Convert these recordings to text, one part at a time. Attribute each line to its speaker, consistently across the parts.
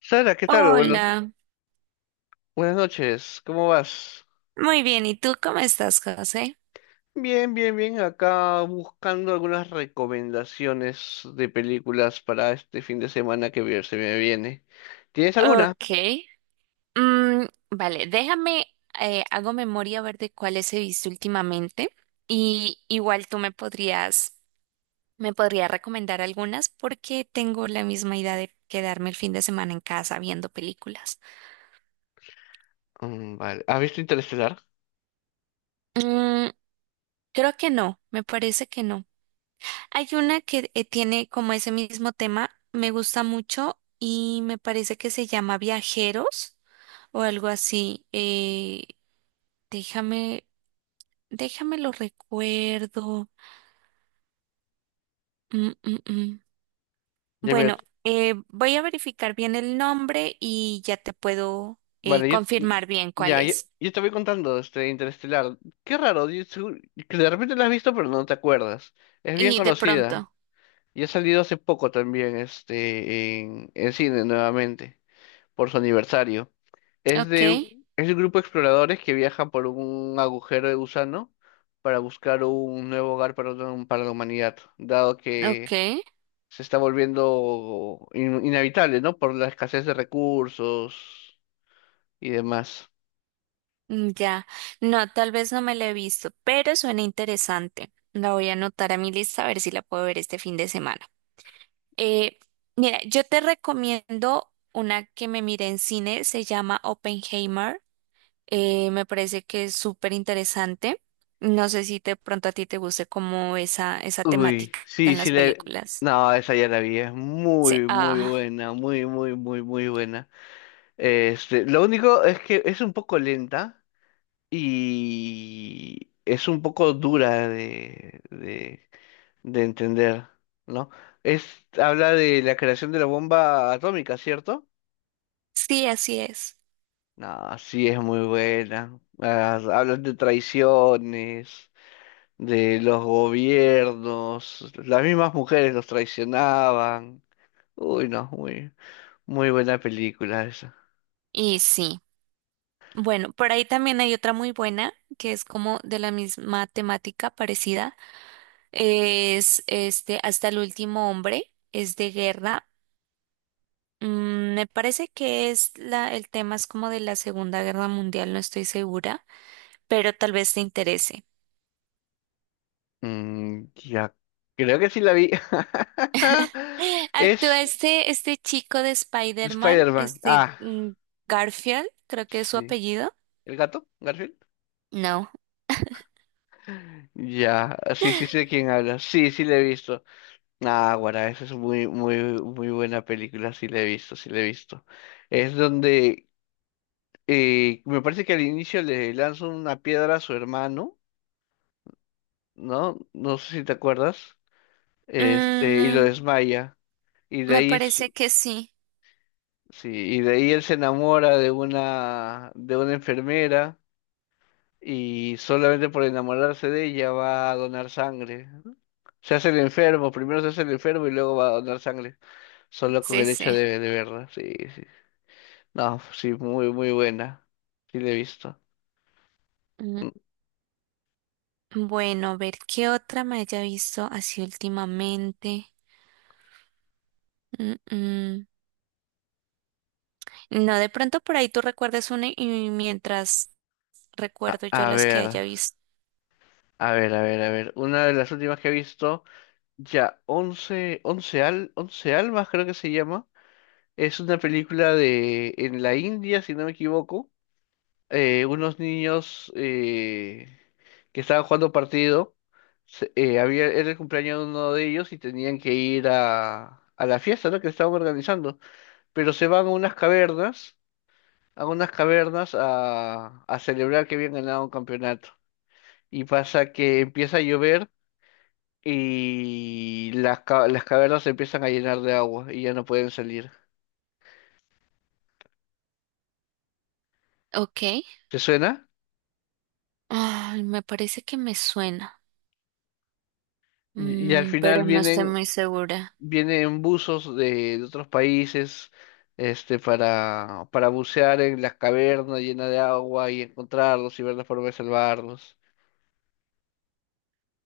Speaker 1: Sara, ¿qué tal? Buenas,
Speaker 2: Hola,
Speaker 1: buenas noches, ¿cómo vas?
Speaker 2: muy bien. ¿Y tú cómo estás, José?
Speaker 1: Bien, bien, bien. Acá buscando algunas recomendaciones de películas para este fin de semana que se me viene. ¿Tienes alguna?
Speaker 2: Ok. Mm, vale, déjame, hago memoria a ver de cuáles he visto últimamente y igual tú me podrías recomendar algunas porque tengo la misma idea de quedarme el fin de semana en casa viendo películas.
Speaker 1: Mm, vale. ¿Has visto Interestelar?
Speaker 2: Mm, creo que no, me parece que no. Hay una que tiene como ese mismo tema, me gusta mucho y me parece que se llama Viajeros o algo así. Déjame, déjame lo recuerdo. Mm, mm, mm.
Speaker 1: Ya, mira.
Speaker 2: Bueno, voy a verificar bien el nombre y ya te puedo
Speaker 1: Vale,
Speaker 2: confirmar bien cuál
Speaker 1: ya, yo,
Speaker 2: es.
Speaker 1: yo te voy contando este Interestelar. Qué raro, que de repente la has visto pero no te acuerdas. Es bien
Speaker 2: Y de
Speaker 1: conocida
Speaker 2: pronto.
Speaker 1: y ha salido hace poco también en cine nuevamente por su aniversario. Es
Speaker 2: Ok,
Speaker 1: de es un grupo de exploradores que viaja por un agujero de gusano para buscar un nuevo hogar para, para la humanidad, dado
Speaker 2: ok.
Speaker 1: que se está volviendo inhabitable, ¿no? Por la escasez de recursos y demás.
Speaker 2: Mm, ya, no, tal vez no me la he visto, pero suena interesante. La voy a anotar a mi lista a ver si la puedo ver este fin de semana. Eh, mira, yo te recomiendo una que me miré en cine, se llama Oppenheimer. Me parece que es súper interesante. No sé si de pronto a ti te guste como esa
Speaker 1: Uy,
Speaker 2: temática
Speaker 1: sí,
Speaker 2: en
Speaker 1: sí
Speaker 2: las
Speaker 1: le...
Speaker 2: películas.
Speaker 1: No, esa ya la vi, es
Speaker 2: Sí,
Speaker 1: muy, muy
Speaker 2: ah,
Speaker 1: buena, muy, muy, muy, muy buena. Lo único es que es un poco lenta y es un poco dura de entender, ¿no? Es, Habla de la creación de la bomba atómica, ¿cierto?
Speaker 2: sí, así es.
Speaker 1: No, sí es muy buena. Ah, hablan de traiciones, de los gobiernos, las mismas mujeres los traicionaban. Uy, no, muy, muy buena película esa.
Speaker 2: Y sí. Bueno, por ahí también hay otra muy buena que es como de la misma temática parecida. Es este Hasta el último hombre, es de guerra. Me parece que es el tema es como de la Segunda Guerra Mundial, no estoy segura, pero tal vez te interese.
Speaker 1: Ya, creo que sí la vi.
Speaker 2: Actúa
Speaker 1: Es
Speaker 2: este chico de Spider-Man,
Speaker 1: Spider-Man. Ah,
Speaker 2: Garfield, creo que es su
Speaker 1: sí.
Speaker 2: apellido.
Speaker 1: ¿El gato? ¿Garfield?
Speaker 2: No.
Speaker 1: Ya, sí, sí sé de quién habla. Sí, sí le he visto. Ah, guará, esa es muy, muy, muy buena película, sí la he visto, sí la he visto. Es donde me parece que al inicio le lanza una piedra a su hermano, ¿no? No sé si te acuerdas, y lo
Speaker 2: Mm,
Speaker 1: desmaya. Y de
Speaker 2: me
Speaker 1: ahí,
Speaker 2: parece que sí.
Speaker 1: sí, y de ahí él se enamora de una enfermera y solamente por enamorarse de ella va a donar sangre. Se hace el enfermo, primero se hace el enfermo y luego va a donar sangre, solo con
Speaker 2: Sí,
Speaker 1: el hecho
Speaker 2: sí.
Speaker 1: de verla, sí, sí. No, pues sí, muy, muy buena. Sí, la he visto.
Speaker 2: Mm,
Speaker 1: Mm,
Speaker 2: Bueno, a ver qué otra me haya visto así últimamente. Mm, mm. No, de pronto por ahí tú recuerdes una y mientras recuerdo yo
Speaker 1: A
Speaker 2: las que
Speaker 1: ver.
Speaker 2: haya
Speaker 1: Mm.
Speaker 2: visto.
Speaker 1: A ver, a ver, a ver. Una de las últimas que he visto, ya, Once Almas creo que se llama. Es una película en la India, si no me equivoco. Unos niños que estaban jugando partido. Era el cumpleaños de uno de ellos y tenían que ir a la fiesta, ¿no?, que estaban organizando. Pero se van a unas cavernas a celebrar que habían ganado un campeonato. Y pasa que empieza a llover y las cavernas se empiezan a llenar de agua y ya no pueden salir.
Speaker 2: Ok.
Speaker 1: ¿Te suena?
Speaker 2: Ay, me parece que me suena,
Speaker 1: Y al final
Speaker 2: Pero no estoy muy segura.
Speaker 1: vienen buzos de otros países, para bucear en las cavernas llenas de agua y encontrarlos y ver la forma de salvarlos.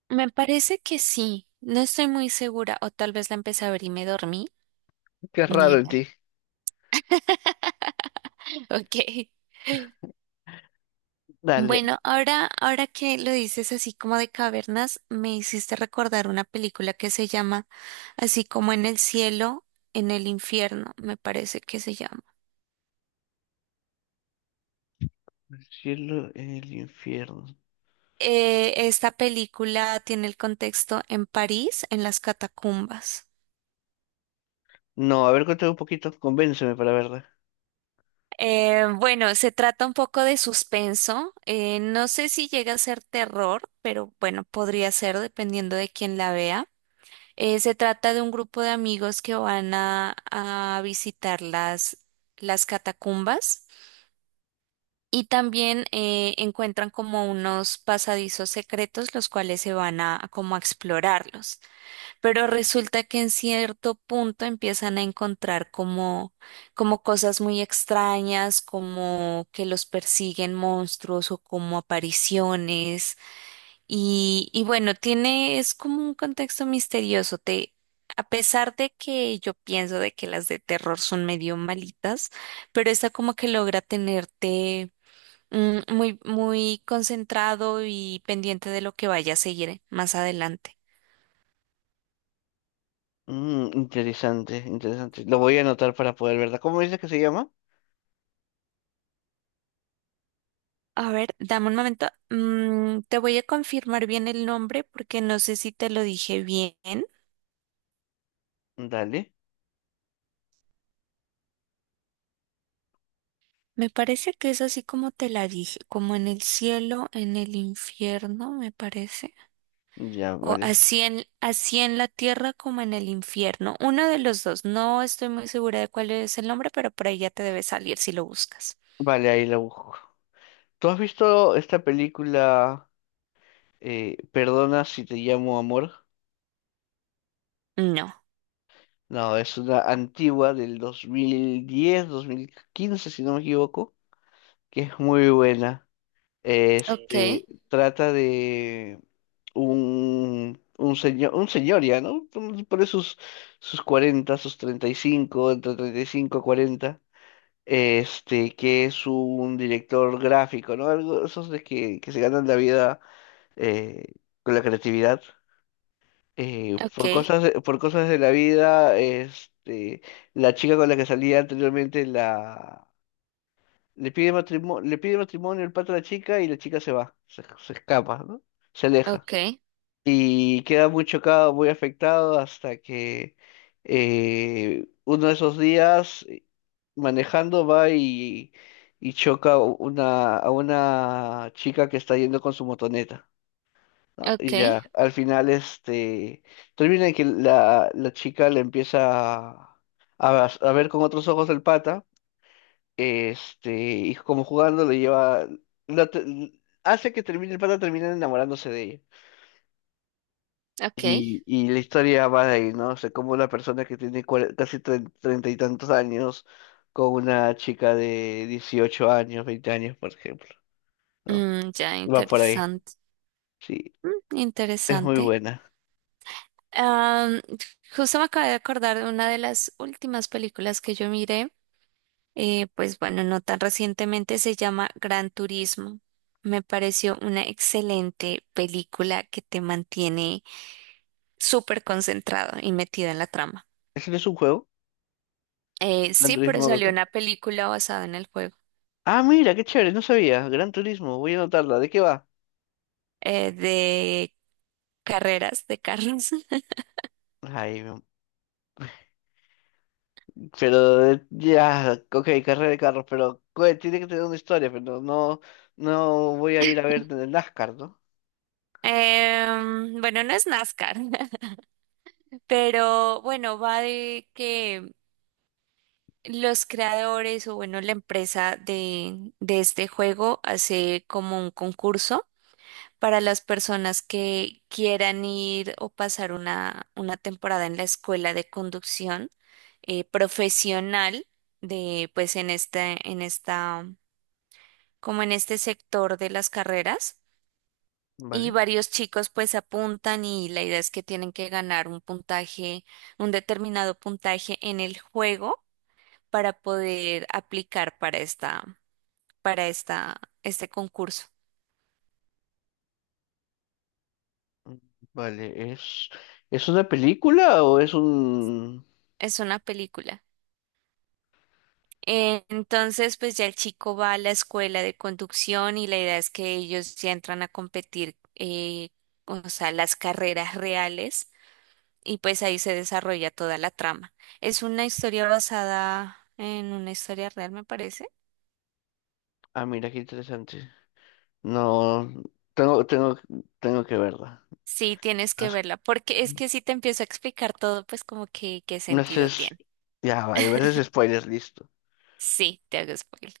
Speaker 2: Me parece que sí, no estoy muy segura, o tal vez la empecé a ver y me dormí.
Speaker 1: Qué
Speaker 2: Ni
Speaker 1: raro en
Speaker 2: idea.
Speaker 1: ti.
Speaker 2: Ok.
Speaker 1: Dale.
Speaker 2: Bueno, ahora que lo dices así como de cavernas, me hiciste recordar una película que se llama así como en el cielo, en el infierno, me parece que se llama.
Speaker 1: El cielo, el infierno.
Speaker 2: Esta película tiene el contexto en París, en las catacumbas.
Speaker 1: No, a ver, cuéntame un poquito, convénceme para verla.
Speaker 2: Bueno, se trata un poco de suspenso. No sé si llega a ser terror, pero bueno, podría ser dependiendo de quién la vea. Se trata de un grupo de amigos que van a visitar las catacumbas y también encuentran como unos pasadizos secretos los cuales se van a como a explorarlos. Pero resulta que en cierto punto empiezan a encontrar como cosas muy extrañas, como que los persiguen monstruos o como apariciones. Y bueno, es como un contexto misterioso. A pesar de que yo pienso de que las de terror son medio malitas, pero esta como que logra tenerte muy, muy concentrado y pendiente de lo que vaya a seguir más adelante.
Speaker 1: Mm, interesante, interesante. Lo voy a anotar para poder verla. ¿Cómo dices que se llama?
Speaker 2: A ver, dame un momento. Te voy a confirmar bien el nombre porque no sé si te lo dije bien.
Speaker 1: Dale,
Speaker 2: Me parece que es así como te la dije, como en el cielo, en el infierno, me parece.
Speaker 1: ya,
Speaker 2: O
Speaker 1: vale.
Speaker 2: así en la tierra como en el infierno. Uno de los dos. No estoy muy segura de cuál es el nombre, pero por ahí ya te debe salir si lo buscas.
Speaker 1: Vale, ahí la busco. ¿Tú has visto esta película, Perdona si te llamo amor?
Speaker 2: No.
Speaker 1: No, es una antigua del 2010, 2015 si no me equivoco, que es muy buena.
Speaker 2: Ok,
Speaker 1: Este, trata de un señor ya, ¿no? Por sus 40, sus 35, entre 35 y 40, que es un director gráfico, ¿no? Algo, esos de que se ganan la vida eh, con la creatividad.
Speaker 2: ok,
Speaker 1: Por cosas, por cosas de la vida, la chica con la que salía anteriormente le pide matrimonio, el pato a la chica, y la chica se va, se escapa, ¿no? Se aleja.
Speaker 2: ok,
Speaker 1: Y queda muy chocado, muy afectado hasta que uno de esos días manejando va y choca a una chica que está yendo con su motoneta, ¿no?
Speaker 2: ok,
Speaker 1: Y ya, al final, termina en que la chica le empieza a ver con otros ojos el pata, y como jugando le lleva, la te- hace que termine, el pata termina enamorándose de ella.
Speaker 2: ok.
Speaker 1: Y la historia va de ahí, ¿no? O sea, como una persona que tiene casi treinta y tantos años con una chica de 18 años, 20 años, por ejemplo, ¿no?
Speaker 2: Mm, ya,
Speaker 1: Va por ahí.
Speaker 2: interesante.
Speaker 1: Sí,
Speaker 2: Mm,
Speaker 1: es muy
Speaker 2: interesante.
Speaker 1: buena.
Speaker 2: Am, justo me acabo de acordar de una de las últimas películas que yo miré, pues bueno, no tan recientemente, se llama Gran Turismo. Me pareció una excelente película que te mantiene súper concentrado y metido en la trama.
Speaker 1: ¿Ese no es un juego?
Speaker 2: Eh,
Speaker 1: Gran
Speaker 2: sí, pero
Speaker 1: Turismo
Speaker 2: salió
Speaker 1: Auto.
Speaker 2: una película basada en el juego
Speaker 1: Ah, mira, qué chévere, no sabía. Gran Turismo, voy a anotarla. ¿De qué va?
Speaker 2: de carreras de carros.
Speaker 1: Ay, pero ya, ok, carrera de carros, pero tiene que tener una historia, pero no, no voy a ir a ver en el NASCAR, ¿no?
Speaker 2: Bueno no es NASCAR, pero bueno, va de que los creadores o bueno, la empresa de este juego hace como un concurso para las personas que quieran ir o pasar una temporada en la escuela de conducción profesional de pues en este, en esta, como en este sector de las carreras. Y
Speaker 1: ¿Vale?
Speaker 2: varios chicos pues apuntan y la idea es que tienen que ganar un puntaje, un determinado puntaje en el juego para poder aplicar este concurso.
Speaker 1: Mm, Vale, ¿es una película o es un...
Speaker 2: Es una película. Entonces, pues ya el chico va a la escuela de conducción y la idea es que ellos ya entran a competir, o sea, las carreras reales y pues ahí se desarrolla toda la trama. Es una historia basada en una historia real, me parece.
Speaker 1: Ah, mira, qué interesante. No, tengo, tengo, tengo que verla.
Speaker 2: Sí, tienes que
Speaker 1: Haz-
Speaker 2: verla, porque es que si te empiezo a explicar todo, pues como que qué
Speaker 1: No sé,
Speaker 2: sentido tiene.
Speaker 1: ya, vale, me haces spoilers, listo.
Speaker 2: Sí, te hago spoiler.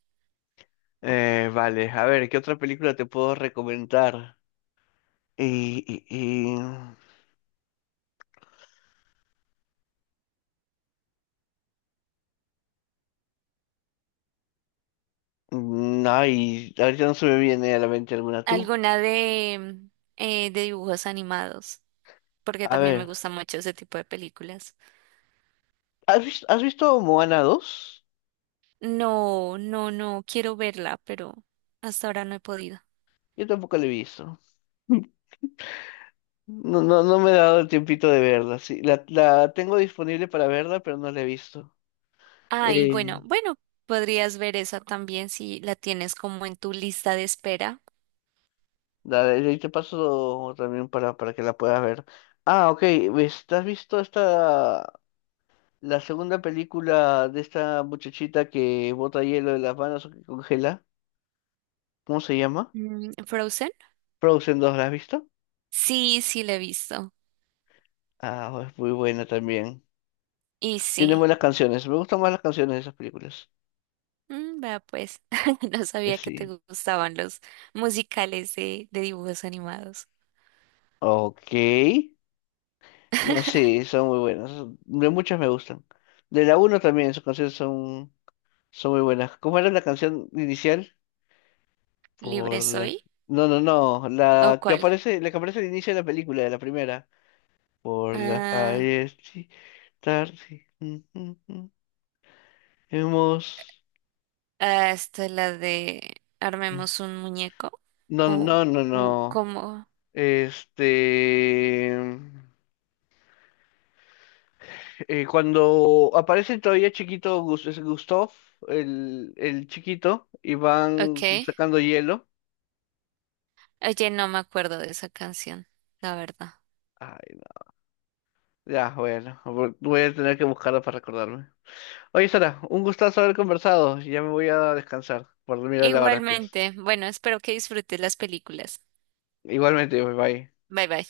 Speaker 1: Vale, a ver, ¿qué otra película te puedo recomendar? Y, y, y... Ay, ahorita no se me viene a la mente alguna tú.
Speaker 2: Alguna de, de dibujos animados, porque
Speaker 1: A
Speaker 2: también me
Speaker 1: ver,
Speaker 2: gusta mucho ese tipo de películas.
Speaker 1: ¿has visto Moana 2?
Speaker 2: No, no, no, quiero verla, pero hasta ahora no he podido.
Speaker 1: Yo tampoco la he visto. No, no, no me he dado el tiempito de verla. Sí, la tengo disponible para verla, pero no la he visto.
Speaker 2: Ay,
Speaker 1: Eh,
Speaker 2: bueno, bueno, podrías ver esa también si la tienes como en tu lista de espera.
Speaker 1: Dale, ahí te paso también para que la puedas ver. Ah, ok. ¿Has visto esta, la segunda película de esta muchachita que bota hielo de las manos o que congela? ¿Cómo se llama?
Speaker 2: ¿Frozen?
Speaker 1: Frozen 2, ¿la has visto?
Speaker 2: Sí, sí, la he visto.
Speaker 1: Ah, es muy buena también.
Speaker 2: Y
Speaker 1: Tiene
Speaker 2: sí.
Speaker 1: buenas canciones. Me gustan más las canciones de esas películas.
Speaker 2: Vea pues, no sabía que te
Speaker 1: Sí.
Speaker 2: gustaban los musicales de dibujos animados.
Speaker 1: Ok. No, sí, son muy buenas. De muchas me gustan. De la uno también, sus canciones son muy buenas. ¿Cómo era la canción inicial?
Speaker 2: ¿Libre
Speaker 1: Por la...
Speaker 2: soy?
Speaker 1: No, no, no.
Speaker 2: ¿O cuál?
Speaker 1: La que aparece al inicio de la película, de la primera. Por la
Speaker 2: Ah.
Speaker 1: calles sí, tarde. Hemos.
Speaker 2: Ah, esta la de armemos un muñeco
Speaker 1: No,
Speaker 2: o
Speaker 1: no, no, no.
Speaker 2: o
Speaker 1: No.
Speaker 2: cómo.
Speaker 1: Este. Cuando aparece todavía chiquito, es Gustav, el chiquito, y van
Speaker 2: Okay.
Speaker 1: sacando hielo.
Speaker 2: Oye, no me acuerdo de esa canción, la verdad.
Speaker 1: Ay, no. Ya, bueno, voy a tener que buscarlo para recordarme. Oye, Sara, un gustazo haber conversado. Ya me voy a descansar por mirar la hora que es.
Speaker 2: Igualmente, bueno, espero que disfrutes las películas.
Speaker 1: Igualmente, bye bye.
Speaker 2: Bye bye.